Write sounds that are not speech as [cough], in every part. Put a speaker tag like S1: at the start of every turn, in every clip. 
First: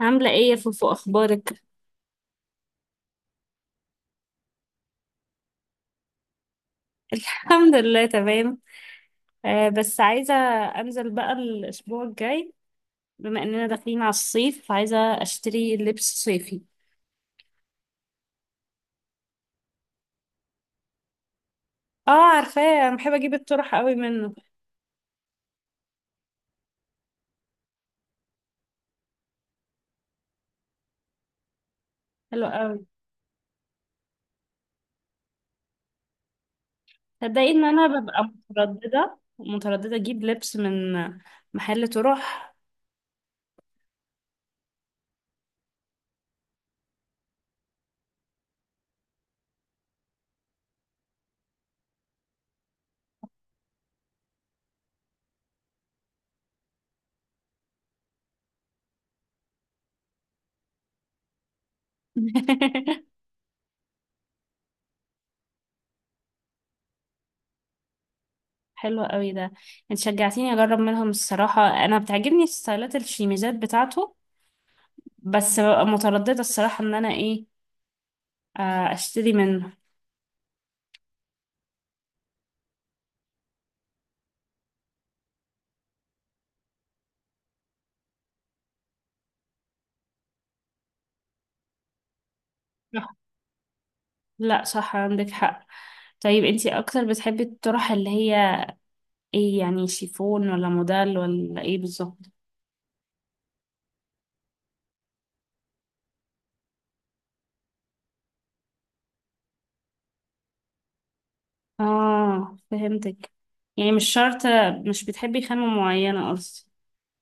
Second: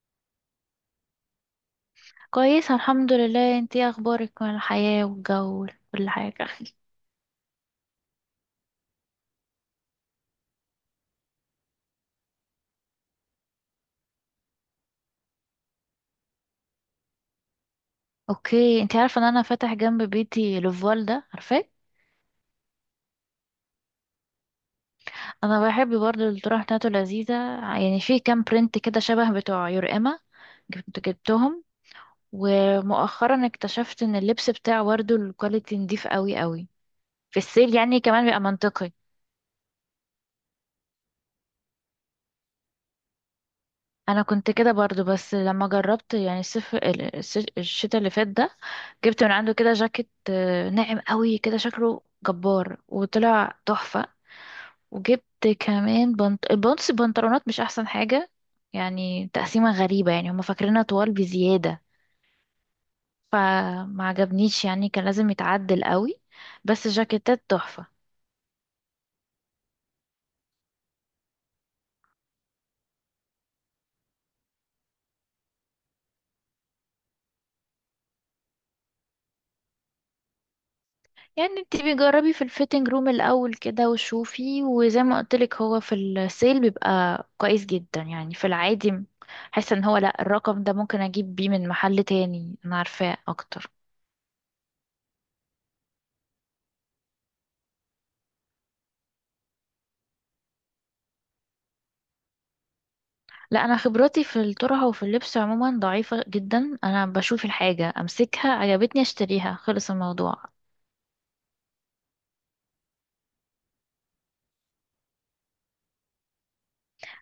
S1: عاملة ايه يا فوفو، اخبارك؟
S2: كويسة، الحمد لله. انتي ايه اخبارك من الحياة والجو وكل حاجة؟
S1: [laughs] الحمد لله تمام. آه، بس عايزة انزل بقى الاسبوع الجاي. بما اننا داخلين على الصيف عايزة اشتري لبس صيفي.
S2: اوكي، انتي عارفة ان انا فاتح جنب بيتي لوفال ده؟ عارفاه؟
S1: اه، عارفاه انا بحب اجيب الطرح قوي منه.
S2: انا بحب برضه، الطرح بتاعته لذيذة. يعني في كام برنت كده شبه بتوع يورقما جبتهم.
S1: حلو قوي.
S2: ومؤخرا اكتشفت ان اللبس بتاعه برضه الكواليتي نضيف قوي قوي. في
S1: تصدقي ان
S2: السيل
S1: انا
S2: يعني
S1: ببقى
S2: كمان بيبقى منطقي.
S1: مترددة مترددة اجيب لبس من محل طرح.
S2: انا كنت كده برضو، بس لما جربت يعني الصيف الشتاء اللي فات ده. جبت من عنده كده جاكيت ناعم قوي كده، شكله جبار وطلع تحفة. وجبت كمان بنط البنطس البنطلونات، مش احسن حاجة. يعني تقسيمة غريبة، يعني هما فاكرينها طوال بزيادة.
S1: [laughs]
S2: فما عجبنيش، يعني كان لازم يتعدل قوي. بس جاكيتات تحفة.
S1: حلو قوي ده. انت شجعتيني اجرب منهم الصراحة، انا بتعجبني ستايلات الشيميزات بتاعته. بس ببقى مترددة الصراحة ان انا ايه اشتري منه.
S2: يعني انت بيجربي في الفيتنج روم الاول كده وشوفي، وزي ما قلتلك، هو في السيل بيبقى كويس جدا يعني، في العادي. حاسه ان هو، لا، الرقم ده ممكن اجيب بيه من محل تاني انا عارفاه اكتر.
S1: لا، صح عندك حق. طيب انتي اكتر بتحبي الطرح اللي هي ايه؟ يعني شيفون ولا موديل ولا ايه بالظبط؟
S2: لا، انا خبرتي في الطرحه وفي اللبس عموما ضعيفه جدا. انا بشوف الحاجه، امسكها، عجبتني، اشتريها، خلص الموضوع.
S1: اه، فهمتك. يعني مش شرط، مش بتحبي خامة معينة قصدي.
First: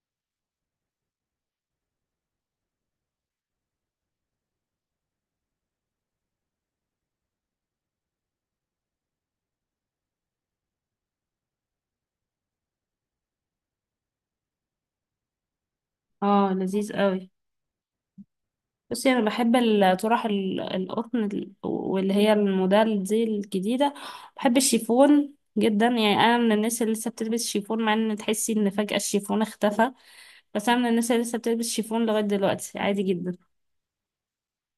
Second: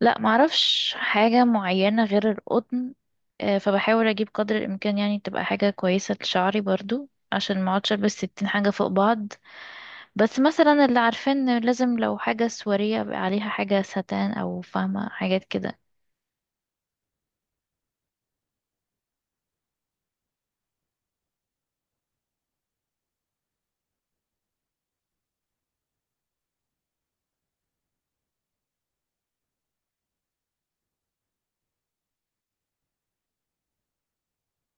S2: لا، معرفش حاجه معينه غير القطن. فبحاول اجيب قدر الامكان يعني تبقى حاجه كويسه لشعري برضو، عشان ما اقعدش البس ستين حاجه فوق بعض. بس مثلا اللي عارفين إن لازم لو حاجة سواريه يبقى عليها حاجة ستان، أو فاهمة حاجات كده.
S1: اه، لذيذ قوي. بصي انا بحب الطرح القطن واللي هي الموديل دي الجديدة. بحب الشيفون جدا، يعني انا من الناس اللي لسه بتلبس شيفون مع ان تحسي ان فجأة الشيفون اختفى. بس انا من الناس اللي لسه بتلبس شيفون لغاية دلوقتي عادي جدا.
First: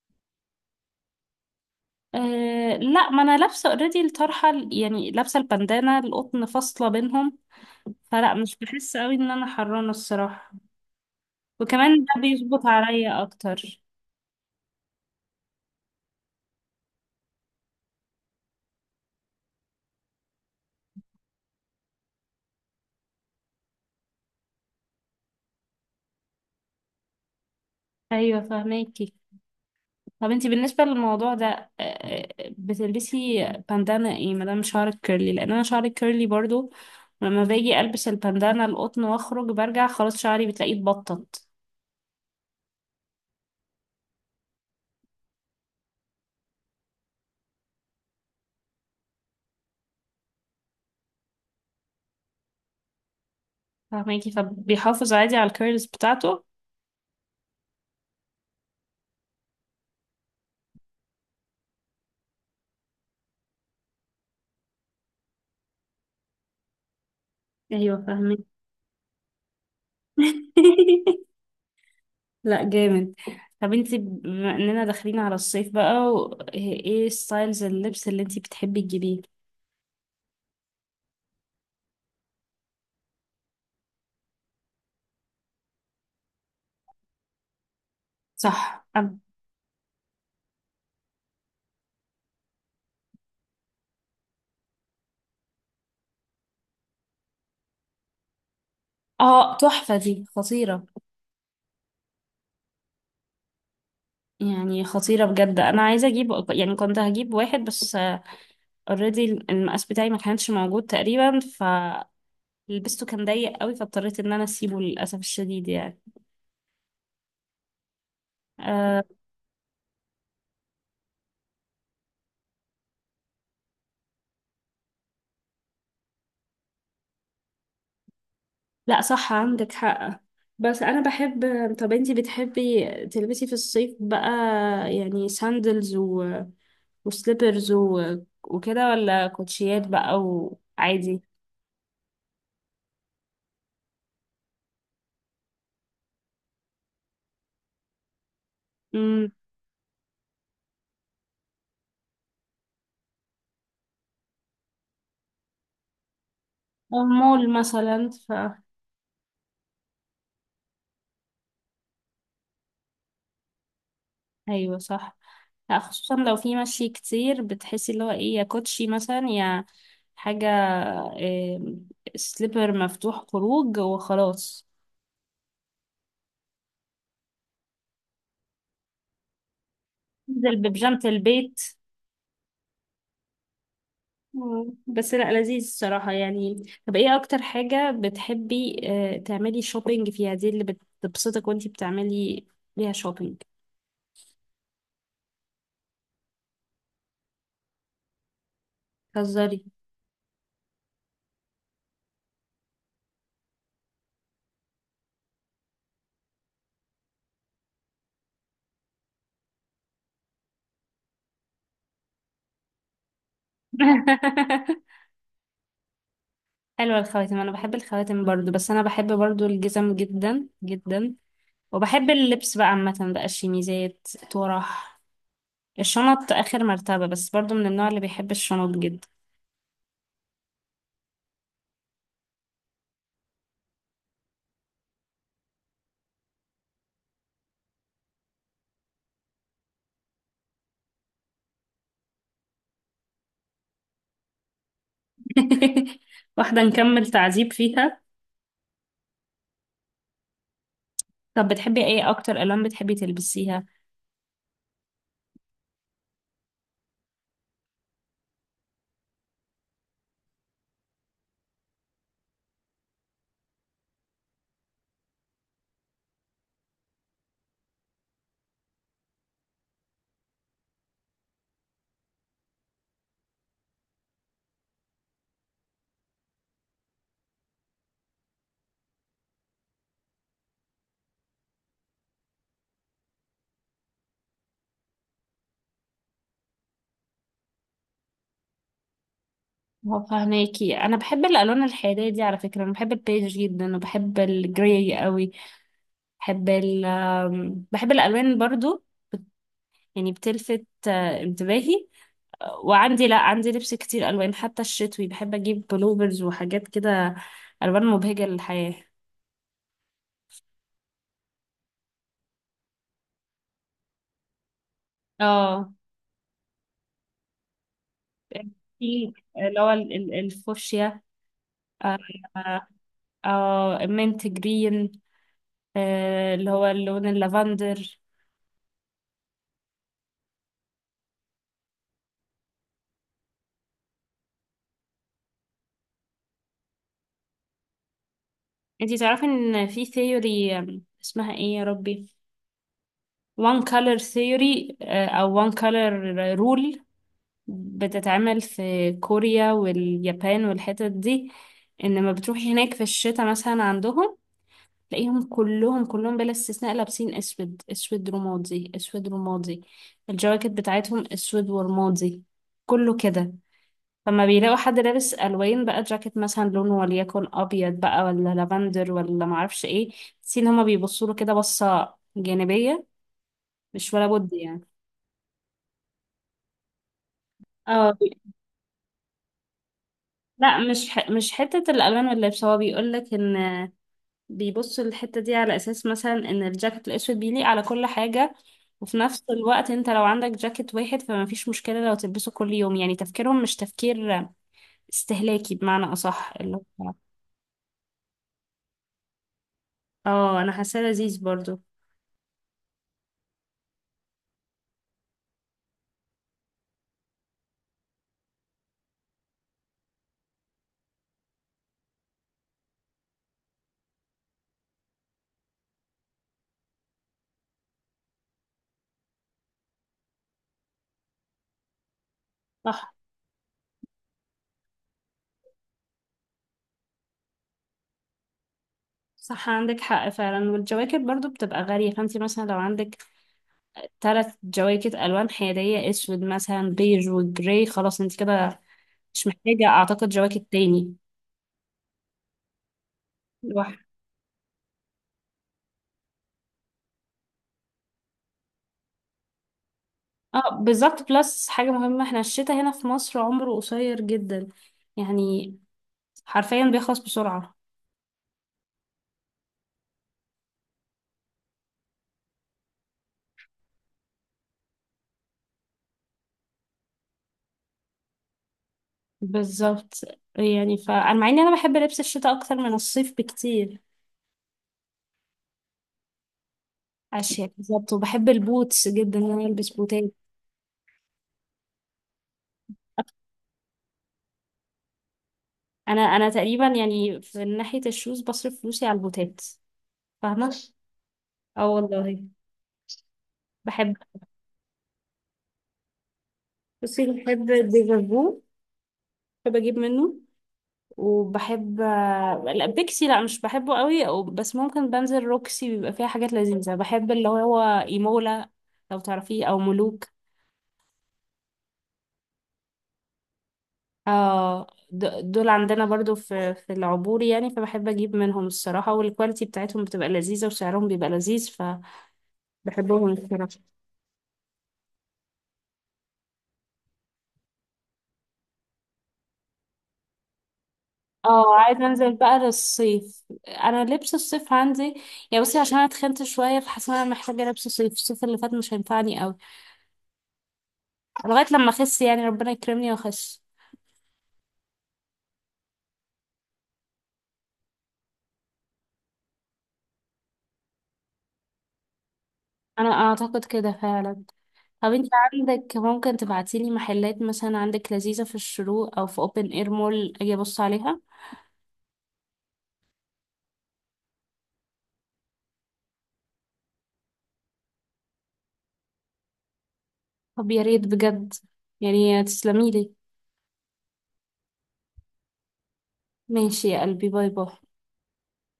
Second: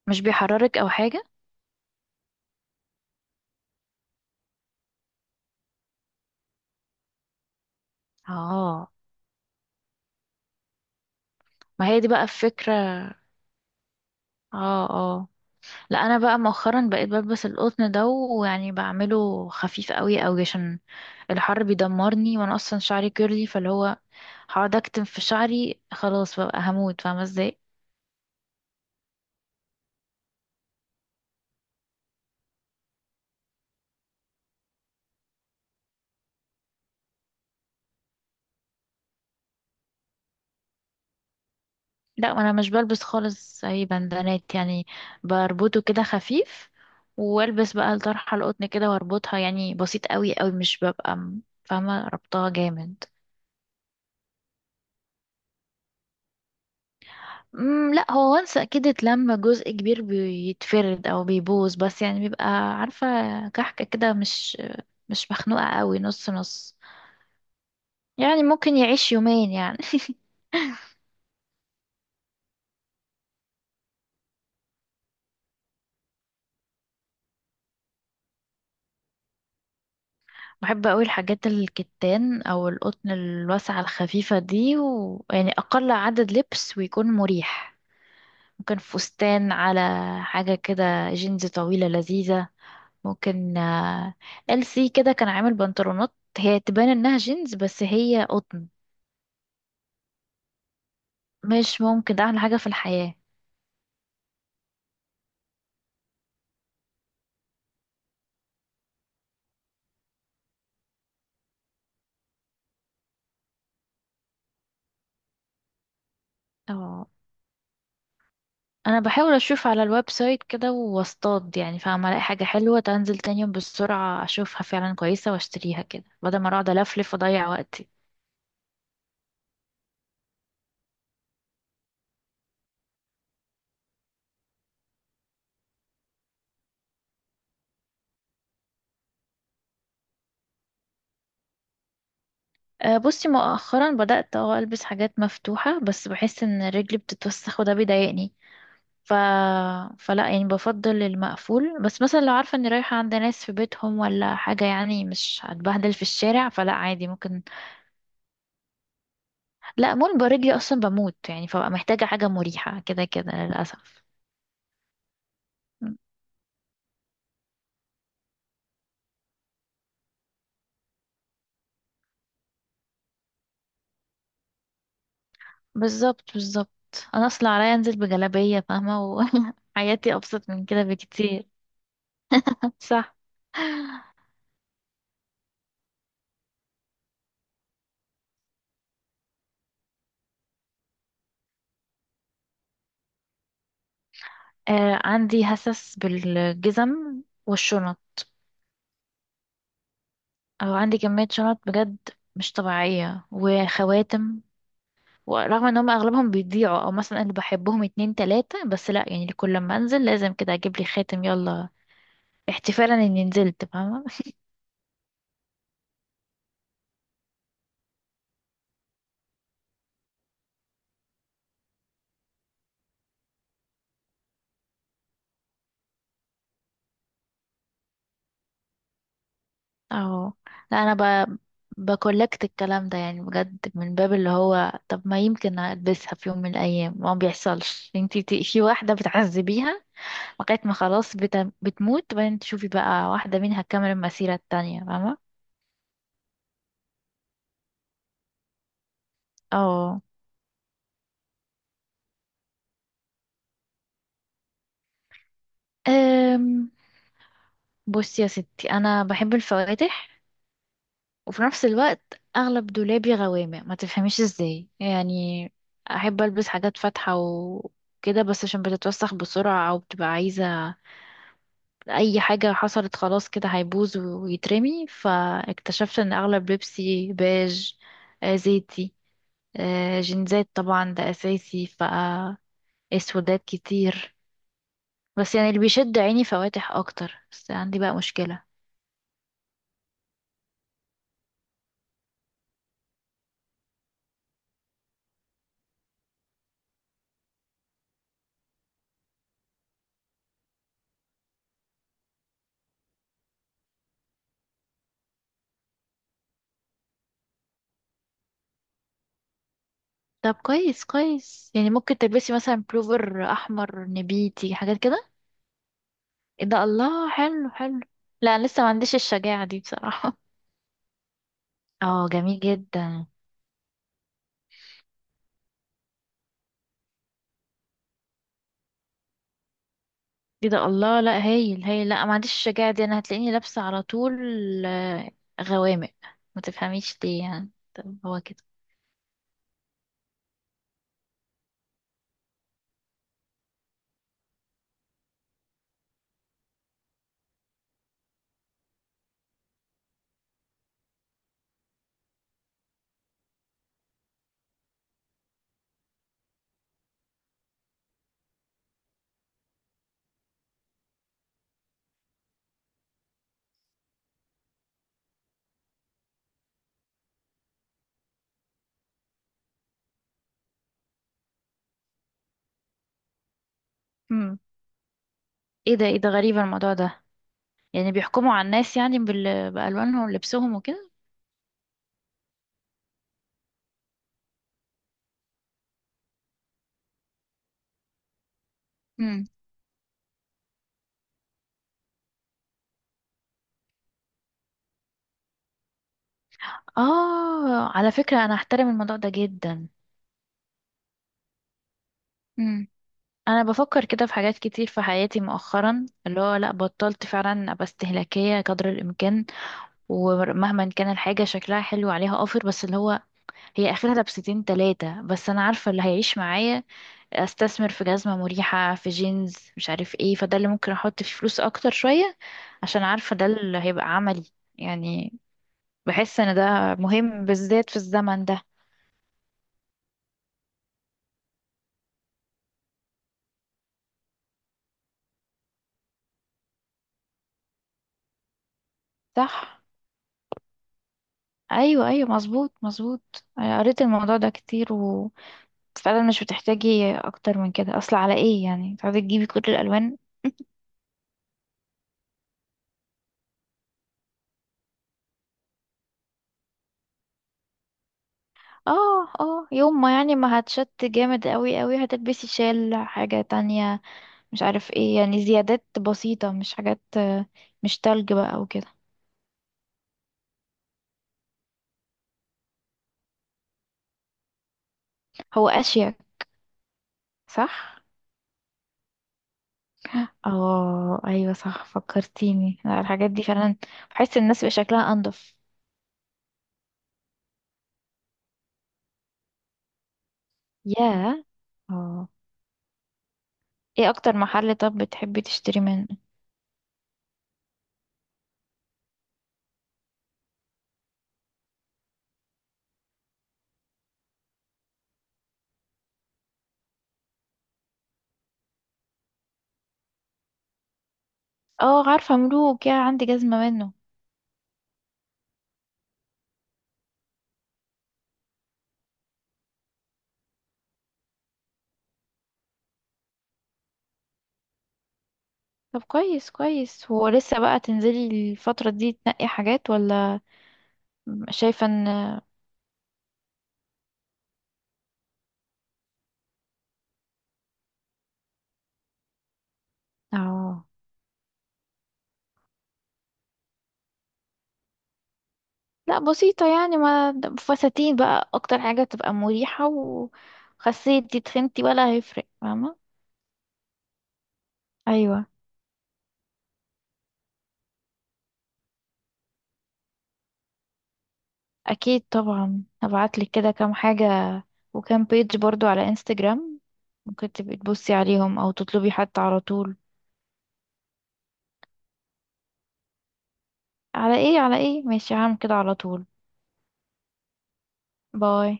S2: مش بيحررك أو حاجة؟
S1: أه، لا، ما انا لابسه اوريدي الطرحه يعني لابسه البندانه القطن فاصله بينهم. فلا، مش
S2: اه.
S1: بحس قوي ان انا حرانه الصراحه.
S2: ما هي
S1: وكمان
S2: دي
S1: ده
S2: بقى
S1: بيظبط
S2: الفكرة.
S1: عليا اكتر.
S2: اه، اه. لا، أنا بقى مؤخرا بقيت بلبس القطن ده، ويعني بعمله خفيف قوي قوي عشان الحر بيدمرني، وأنا أصلا شعري كيرلي، فاللي هو هقعد أكتم في شعري، خلاص بقى هموت، فاهمة ازاي؟
S1: ايوه، فهماكي. طب انتي بالنسبه للموضوع ده أه آه، بتلبسي بندانه ايه ما دام شعرك كيرلي، لان انا شعري كيرلي برضو. لما باجي البس البندانه القطن واخرج برجع خلاص شعري بتلاقيه اتبطط.
S2: لا، انا مش بلبس خالص اي بندانات يعني. بربطه كده خفيف. والبس بقى الطرحه القطن كده واربطها، يعني بسيط قوي قوي، مش ببقى فاهمه، ربطها جامد.
S1: فهماكي، فبيحافظ عادي على الكيرلز بتاعته.
S2: لا، هو وانس اكيد اتلم جزء كبير بيتفرد او بيبوظ، بس يعني بيبقى، عارفه، كحكه كده، مش مخنوقه قوي، نص نص.
S1: ايوه،
S2: يعني
S1: فهماكي.
S2: ممكن يعيش يومين يعني.
S1: [laughs] لا، جامد. طب انت بما اننا داخلين على الصيف بقى ايه ستايلز اللبس اللي انت بتحبي تجيبيه؟
S2: [laughs] بحب قوي الحاجات الكتان او القطن الواسعه الخفيفه دي، ويعني اقل عدد لبس ويكون مريح. ممكن
S1: صح.
S2: فستان على حاجة كده. جينز طويلة لذيذة. ممكن، ال سي كده كان عامل بنطلونات، هي تبان انها جينز بس هي قطن.
S1: اه، تحفة دي خطيرة.
S2: مش ممكن، ده احلى حاجة في الحياة.
S1: يعني خطيرة بجد، انا عايزة اجيب يعني كنت هجيب واحد بس اوريدي المقاس بتاعي ما كانش موجود تقريبا فلبسته. كان ضيق قوي فاضطريت ان انا اسيبه للاسف الشديد يعني.
S2: اه. انا
S1: أه،
S2: بحاول اشوف على الويب سايت كده واصطاد، يعني فاهمة، الاقي حاجة حلوة تنزل تاني يوم، بالسرعة اشوفها فعلا كويسة واشتريها كده، بدل ما اقعد الفلف واضيع وقتي.
S1: لا، صح عندك حق. بس انا بحب. طب انتي بتحبي تلبسي في الصيف بقى يعني ساندلز وسليبرز وكده، ولا كوتشيات بقى وعادي.
S2: بصي مؤخرا بدأت البس حاجات مفتوحة، بس بحس ان رجلي بتتوسخ، وده بيضايقني. ف...
S1: امم
S2: فلا يعني بفضل المقفول، بس مثلا لو عارفة اني رايحة عند ناس في بيتهم ولا حاجة يعني مش هتبهدل في الشارع، فلا
S1: أو
S2: عادي ممكن.
S1: مول مثلا
S2: لا، مول رجلي اصلا بموت يعني، فبقى محتاجة حاجة مريحة كده كده، للأسف.
S1: أيوة صح. لا، خصوصا لو في مشي كتير بتحسي اللي هو ايه، يا كوتشي مثلا يا حاجة، إيه، سليبر مفتوح خروج وخلاص.
S2: بالظبط، بالظبط. انا اصلا عليا انزل بجلابية فاهمة. وحياتي [laughs] ابسط
S1: انزل
S2: من كده
S1: ببيجامة
S2: بكتير.
S1: البيت.
S2: صح.
S1: مم. بس لا، لذيذ الصراحة يعني. طب ايه أكتر حاجة بتحبي تعملي شوبينج فيها دي اللي بتبسطك وانتي بتعملي ليها شوبينج؟
S2: عندي هسس بالجزم والشنط.
S1: هزاري.
S2: او عندي كمية شنط بجد، مش طبيعية، وخواتم. ورغم ان هم اغلبهم بيضيعوا، او مثلا انا بحبهم اتنين تلاتة بس، لا يعني كل ما انزل لازم كده اجيب لي خاتم يلا، احتفالا اني نزلت فاهمة.
S1: [laughs] حلوة الخواتم. أنا بحب الخواتم برضو، بس أنا بحب برضو الجزم جدا جدا. وبحب اللبس بقى عامة، بقى الشميزات، طرح. الشنط آخر مرتبة، بس برضو من النوع اللي بيحب الشنط جدا.
S2: اهو. لا، انا ب... بكولكت الكلام ده، يعني بجد من باب اللي هو، طب ما يمكن البسها في يوم من الايام، ما بيحصلش انتي في واحدة بتعذبيها لغاية ما خلاص بتموت، بعدين تشوفي بقى واحدة منها كامل المسيرة التانية، فاهمة.
S1: [laughs] واحدة نكمل تعذيب فيها.
S2: اه.
S1: طب بتحبي ايه أكتر ألوان بتحبي تلبسيها؟
S2: أم... بصي يا ستي، انا بحب الفواتح. وفي نفس الوقت اغلب دولابي غوامق، ما تفهميش ازاي يعني. احب البس حاجات فاتحه وكده، بس عشان بتتوسخ بسرعه او بتبقى عايزه، اي حاجه حصلت خلاص كده هيبوظ ويترمي، فاكتشفت ان اغلب لبسي بيج، زيتي، جينزات طبعا ده اساسي، ف اسودات كتير، بس يعني اللي بيشد عيني فواتح اكتر، بس عندي بقى مشكله.
S1: هو فهماكي، أنا بحب الألوان الحيادية دي. على فكرة أنا بحب البيج جدا وبحب الجراي قوي. بحب ال آم، بحب الألوان برضو، يعني بتلفت انتباهي. وعندي، لا، عندي لبس كتير الوان، حتى الشتوي بحب اجيب بلوفرز وحاجات كده، الوان مبهجه للحياه.
S2: طب كويس كويس، يعني ممكن تلبسي مثلا بلوفر احمر نبيتي، حاجات كده.
S1: اه،
S2: إيه ده، الله، حلو حلو. لا، أنا لسه ما عنديش
S1: في
S2: الشجاعة
S1: اللي
S2: دي
S1: هو
S2: بصراحة.
S1: الفوشيا.
S2: [laughs]
S1: آه،
S2: اه، جميل
S1: آه،
S2: جدا.
S1: المنت جرين. اللي هو اللون اللافندر.
S2: ايه ده، الله، لا، هايل هايل. لا، ما عنديش الشجاعة دي، انا هتلاقيني لابسة على طول، آه، غوامق، ما تفهميش ليه يعني، طب هو كده.
S1: انتي تعرفي ان في ثيوري، اسمها ايه يا ربي، وان color ثيوري، او وان color رول، بتتعمل في كوريا واليابان والحتت دي. ان لما بتروحي هناك في الشتاء مثلا عندهم تلاقيهم كلهم كلهم بلا استثناء لابسين اسود، اسود رمادي، اسود رمادي. الجواكت بتاعتهم اسود ورمادي، كله كده. فما بيلاقوا حد لابس الوان بقى، جاكيت مثلا لونه وليكن ابيض بقى، ولا لافندر، ولا معرفش ايه، تحسي ان هما بيبصوا له كده بصه جانبيه. مش ولا بد
S2: امم
S1: يعني.
S2: ايه ده، ايه ده، غريب الموضوع ده.
S1: اه،
S2: يعني بيحكموا على الناس، يعني بألوانهم ولبسهم
S1: لا،
S2: وكده.
S1: مش حته الالوان واللبس. هو بيقول لك ان بيبصوا الحتة دي على أساس مثلا إن الجاكيت الأسود بيليق على كل حاجة، وفي نفس
S2: امم
S1: الوقت أنت لو عندك جاكيت واحد فما فيش مشكلة لو تلبسه كل يوم. يعني تفكيرهم مش تفكير استهلاكي بمعنى أصح اللي هو.
S2: اه، على فكرة انا احترم الموضوع ده جدا.
S1: اه، أنا حاساه لذيذ برضو.
S2: امم انا بفكر كده في حاجات كتير في حياتي مؤخرا، اللي هو لا، بطلت فعلا ابقى استهلاكية قدر الامكان. ومهما كان الحاجة شكلها حلو عليها اوفر، بس اللي هو هي اخرها لبستين تلاتة، بس انا عارفة اللي هيعيش معايا. استثمر في جزمة مريحة، في جينز مش عارف ايه، فده اللي ممكن احط فيه فلوس اكتر شوية، عشان
S1: صح،
S2: عارفة ده اللي هيبقى عملي. يعني بحس ان ده مهم بالذات في الزمن ده.
S1: صح، عندك حق فعلا. والجواكت برضو بتبقى غالية، فانتي مثلا لو عندك تلات جواكت ألوان حيادية، أسود مثلا، بيج، وجراي، خلاص انت كده مش
S2: صح.
S1: محتاجة أعتقد جواكت تاني.
S2: ايوه، ايوه، مظبوط، مظبوط، أنا قريت الموضوع ده كتير، وفعلا مش بتحتاجي اكتر من كده، اصل على ايه يعني تقعدي تجيبي كل الالوان؟
S1: اه، بالظبط. بلس حاجة مهمة، احنا الشتاء هنا في مصر عمره قصير جدا، يعني حرفيا بيخلص بسرعة.
S2: اه، اه، يوم ما يعني ما هتشت جامد قوي قوي هتلبسي شال، حاجة تانية، مش عارف ايه، يعني زيادات بسيطة، مش حاجات، مش تلج بقى وكده.
S1: بالظبط. يعني فأنا مع إني أنا بحب لبس الشتاء أكتر من الصيف بكتير.
S2: هو اشيك. صح.
S1: أشياء بالظبط، وبحب البوتس جدا إن أنا ألبس بوتات.
S2: اه، ايوه، صح، فكرتيني، لا، الحاجات دي فعلا بحس الناس بيبقى شكلها انضف.
S1: أنا تقريبا يعني في ناحية الشوز بصرف فلوسي على البوتات. فاهمة؟
S2: ياه.
S1: اه
S2: اه.
S1: والله.
S2: ايه
S1: بحب.
S2: اكتر محل طب بتحبي تشتري منه؟
S1: بصي بحب ديفرفو، بحب أجيب منه. وبحب، لا، بيكسي لا مش بحبه قوي بس ممكن بنزل روكسي بيبقى فيها حاجات لذيذة. بحب اللي هو ايمولا، لو تعرفيه، او ملوك.
S2: اه، عارفة ملوك، يا عندي جزمة منه.
S1: اه، دول عندنا برضو في في العبور يعني، فبحب اجيب منهم الصراحة. والكواليتي بتاعتهم بتبقى لذيذة وسعرهم بيبقى لذيذ، فبحبهم الصراحة.
S2: طب كويس كويس، هو لسه بقى تنزلي الفترة دي تنقي حاجات ولا؟
S1: اه،
S2: شايفة
S1: عايزة
S2: ان.
S1: انزل بقى للصيف. انا لبس الصيف عندي يعني، بصي عشان انا اتخنت شوية فحاسة ان انا محتاجة لبس صيف، الصيف اللي فات مش هينفعني قوي
S2: اه.
S1: لغاية لما اخس، يعني ربنا يكرمني واخس.
S2: لا، بسيطة يعني، ما فساتين بقى اكتر حاجة تبقى مريحة، وخسيت دي تخنتي ولا هيفرق،
S1: انا
S2: فاهمة.
S1: اعتقد كده فعلا. طب انت
S2: ايوه.
S1: عندك ممكن تبعتيلي محلات مثلا عندك لذيذة في الشروق او في اوبن اير مول اجي ابص عليها؟
S2: اكيد طبعا، هبعتلك كده كام حاجة، وكام بيج برضو على انستجرام، ممكن تبقي تبصي عليهم او تطلبي حتى على طول.
S1: طب يا ريت بجد، يعني تسلميلي.
S2: على ايه، على ايه، ماشي، هعمل كده على طول.
S1: ماشي يا قلبي، باي باي.
S2: باي.